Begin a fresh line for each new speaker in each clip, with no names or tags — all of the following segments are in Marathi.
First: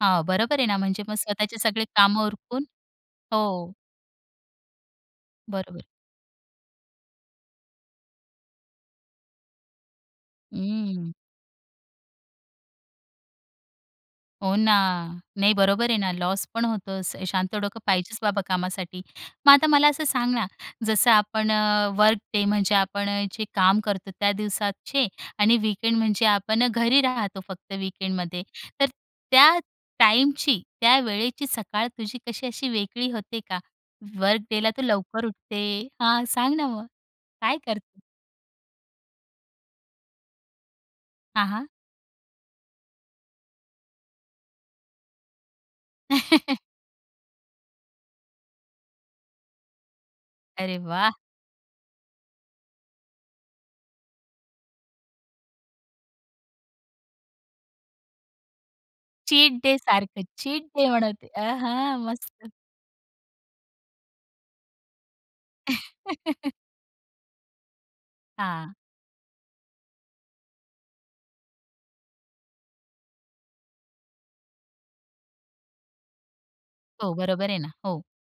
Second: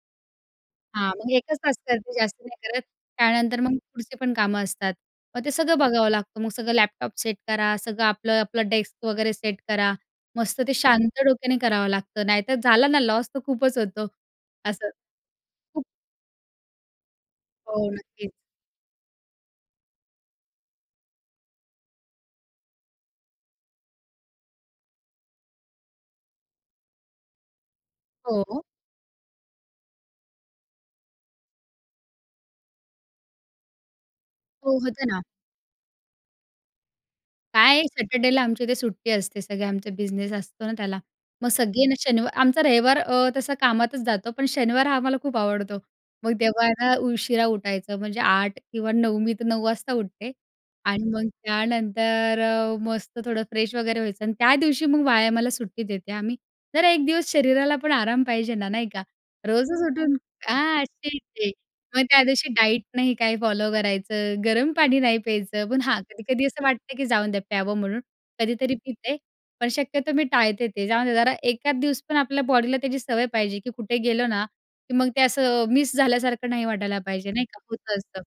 हां. बरोबर आहे ना, म्हणजे
हां,
मग
मग
स्वतःची
1 तास
सगळी
करते,
कामं
जास्त नाही
उरकून
करत. त्यानंतर
हो.
मग पुढची पण कामं असतात. मग ते सगळं
बरोबर.
बघावं लागतं. मग सगळं लॅपटॉप सेट करा, सगळं आपलं आपलं डेस्क वगैरे सेट करा मस्त. ते
हं.
शांत डोक्याने करावं लागतं, नाहीतर झालं ना लॉस तर खूपच होतो
हो ना,
असं.
नाही, बरोबर आहे ना, लॉस पण होतो. असं शांत डोकं
हो,
पाहिजे
नक्कीच.
बाबा कामासाठी. मग आता मला असं सांग ना, जसं आपण अ, वर्क डे म्हणजे आपण अ, जे काम करतो त्या दिवसाचे आणि वीकेंड म्हणजे आपण अ, घरी राहतो. फक्त
हो,
वीकेंडमध्ये.
हो.
तर त्या टाईमची, त्या वेळेची सकाळ तुझी कशी अशी वेगळी होते का? वर्क डेला
हो,
तू
होतं ना.
लवकर उठते. हां, सांग ना, मग काय
काय,
करते?
सॅटर्डेला आमच्या इथे सुट्टी असते. सगळे आमचा बिझनेस असतो ना त्याला.
हां,
मग
हां.
सगळे ना, शनिवार आमचा रविवार अ, तसा कामातच जातो, पण शनिवार हा, आम्हाला खूप आवडतो. मग तेव्हा आहे ना, उशिरा उठायचं. म्हणजे 8:00 किंवा 9:00. मी तर 9:00 वाजता उठते.
अरे
आणि
वाह!
मग त्यानंतर अ, मस्त थोडं फ्रेश वगैरे व्हायचं आणि त्या दिवशी मग व्यायामाला मला सुट्टी देते हं मी. जरा 1 दिवस शरीराला पण आराम पाहिजे ना, नाही का?
चीट
रोजच उठून
डेसारखं, चीट
हां,
डे
तेच
मनवते.
ते.
अहं,
मग त्या दिवशी
मस्त.
डाईट नाही काही फॉलो करायचं, गरम पाणी नाही प्यायचं, पण हां, कधी-कधी असं वाटतं की जाऊन द्या प्यावं म्हणून
हां.
कधीतरी पिते. पण शक्यतो मी टाळते ते. जाऊन द्या जरा एखाद दिवस पण आपल्या बॉडीला त्याची सवय पाहिजे की कुठे गेलो ना, की मग ते असं मिस झाल्यासारखं नाही वाटायला
हो,
पाहिजे, नाही
बरोबर
का,
आहे ना.
होतं
हो.
असतं.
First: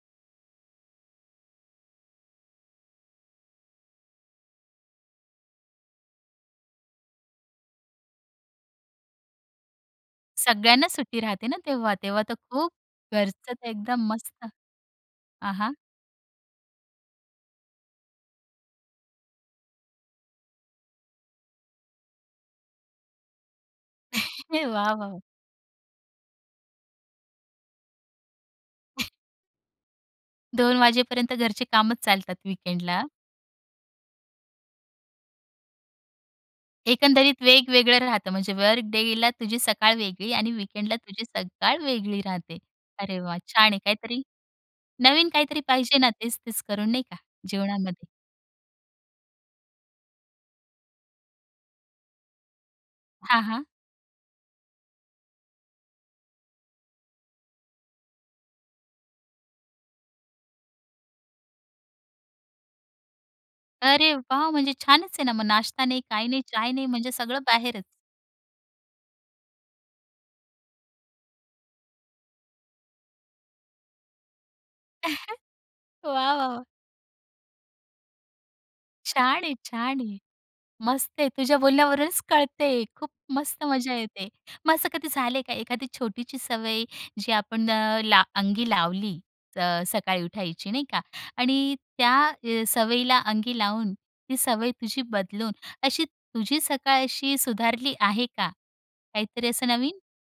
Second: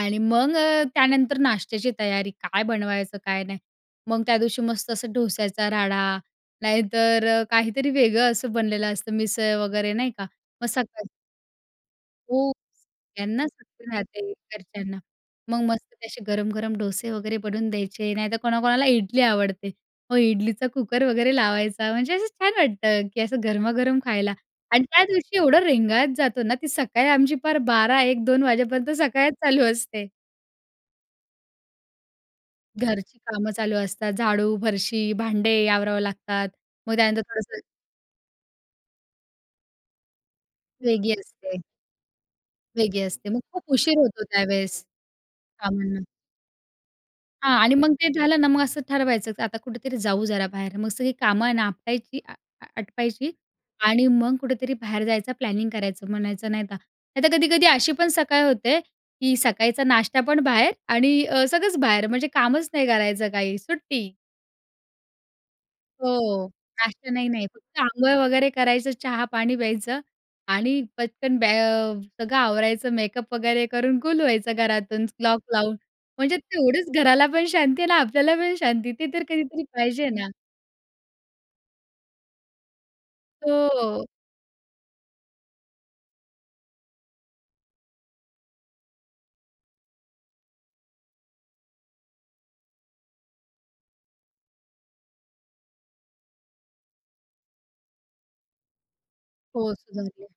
आणि मग अ, त्यानंतर नाश्त्याची तयारी, काय बनवायचं काय नाही. मग त्या दिवशी मस्त असं डोश्याचा राडा नाहीतर अ, काहीतरी वेगळं असं बनलेलं असतं, मिसळ वगैरे नाही का. मग
सगळ्यांना
सकाळी
सुट्टी राहते ना तेव्हा. तेव्हा तर
हो,
खूप
सगळ्यांना
घरचं
सुट्टी
एकदम
राहते
मस्त.
घरच्यांना.
आ,
मग
हां.
मस्त तसे गरम-गरम डोसे वगैरे बनवून द्यायचे. नाहीतर कोणाकोणाला इडली आवडते हो, इडलीचा कुकर वगैरे लावायचा. म्हणजे असं छान वाटतं की असं गरमागरम खायला. आणि
वाह,
त्या
वाह!
दिवशी एवढं रेंगाळत जातो ना, ती सकाळी आमची, पार 12:00-1:00-2:00 वाजेपर्यंत सकाळच चालू असते.
2:00 वाजेपर्यंत घरचे कामच चालतात वीकेंडला.
घरची कामं चालू असतात. झाडू, फरशी, भांडी आवरावे लागतात. मग त्यानंतर
एकंदरीत
थोडंसं
वेगवेगळं राहतं म्हणजे वर्क डेला तुझी सकाळ वेगळी आणि वीकेंडला
वेगळी
तुझी
असते.
सकाळ वेगळी राहते.
वेगळी
अरे
असते.
वाह!
मग खूप
छान आहे.
उशीर
काहीतरी
होतो त्यावेळेस
नवीन काहीतरी पाहिजे
कामांना.
ना, तेच-तेच करून नाही का,
हां. आणि मग
जीवनामध्ये.
ते झालं ना, मग असं ठरवायचं की आता कुठेतरी जाऊ जरा बाहेर. मग सगळी कामं ना, आपटायची अ, आ आटपायची
हां, हां.
आणि मग कुठेतरी बाहेर जायचा. प्लॅनिंग करायचं म्हणायचं, नाहीतर नाही. तर कधी-कधी अशी पण सकाळ होते, की सकाळचा नाश्तापण बाहेर आणि अ, सगळंच बाहेर म्हणजे कामच नाही करायचं. काही सुट्टी.
अरे वाह! म्हणजे छानच आहे ना मग. नाश्ता नाही, काही नाही,
हो,
चहा नाही म्हणजे
नाश्ता नाही,
सगळं
नाही, फक्त
बाहेरच.
आंघोळ वगैरे करायचं, चहा-पाणी प्यायचं आणि पटकन बॅ अ, सगळं आवरायचं, मेकअप वगैरे करून गुल व्हायचं घरातून लॉक लावून.
वाह, वाह,
म्हणजे
वाह!
तेवढंच घराला पण शांती, आहे ना. आपल्याला पण शांती. ते तर
छान आहे,
कधीतरी
छान
पाहिजे
आहे.
ना.
मस्त आहे. तुझ्या बोलण्यावरूनच कळतंय, खूप मस्त मजा
हो.
येते. मग असं कधी झालंय का एखादी छोटीशी सवय जी आपण अ, ला अंगी लावली अ, सकाळी उठायची नाही का आणि त्या अ, सवयीला अंगी लावून ती सवय तुझी बदलून अशी तुझी सकाळ अशी सुधारली आहे का? काहीतरी असं
हो,
नवीन?
सुधारली आहे.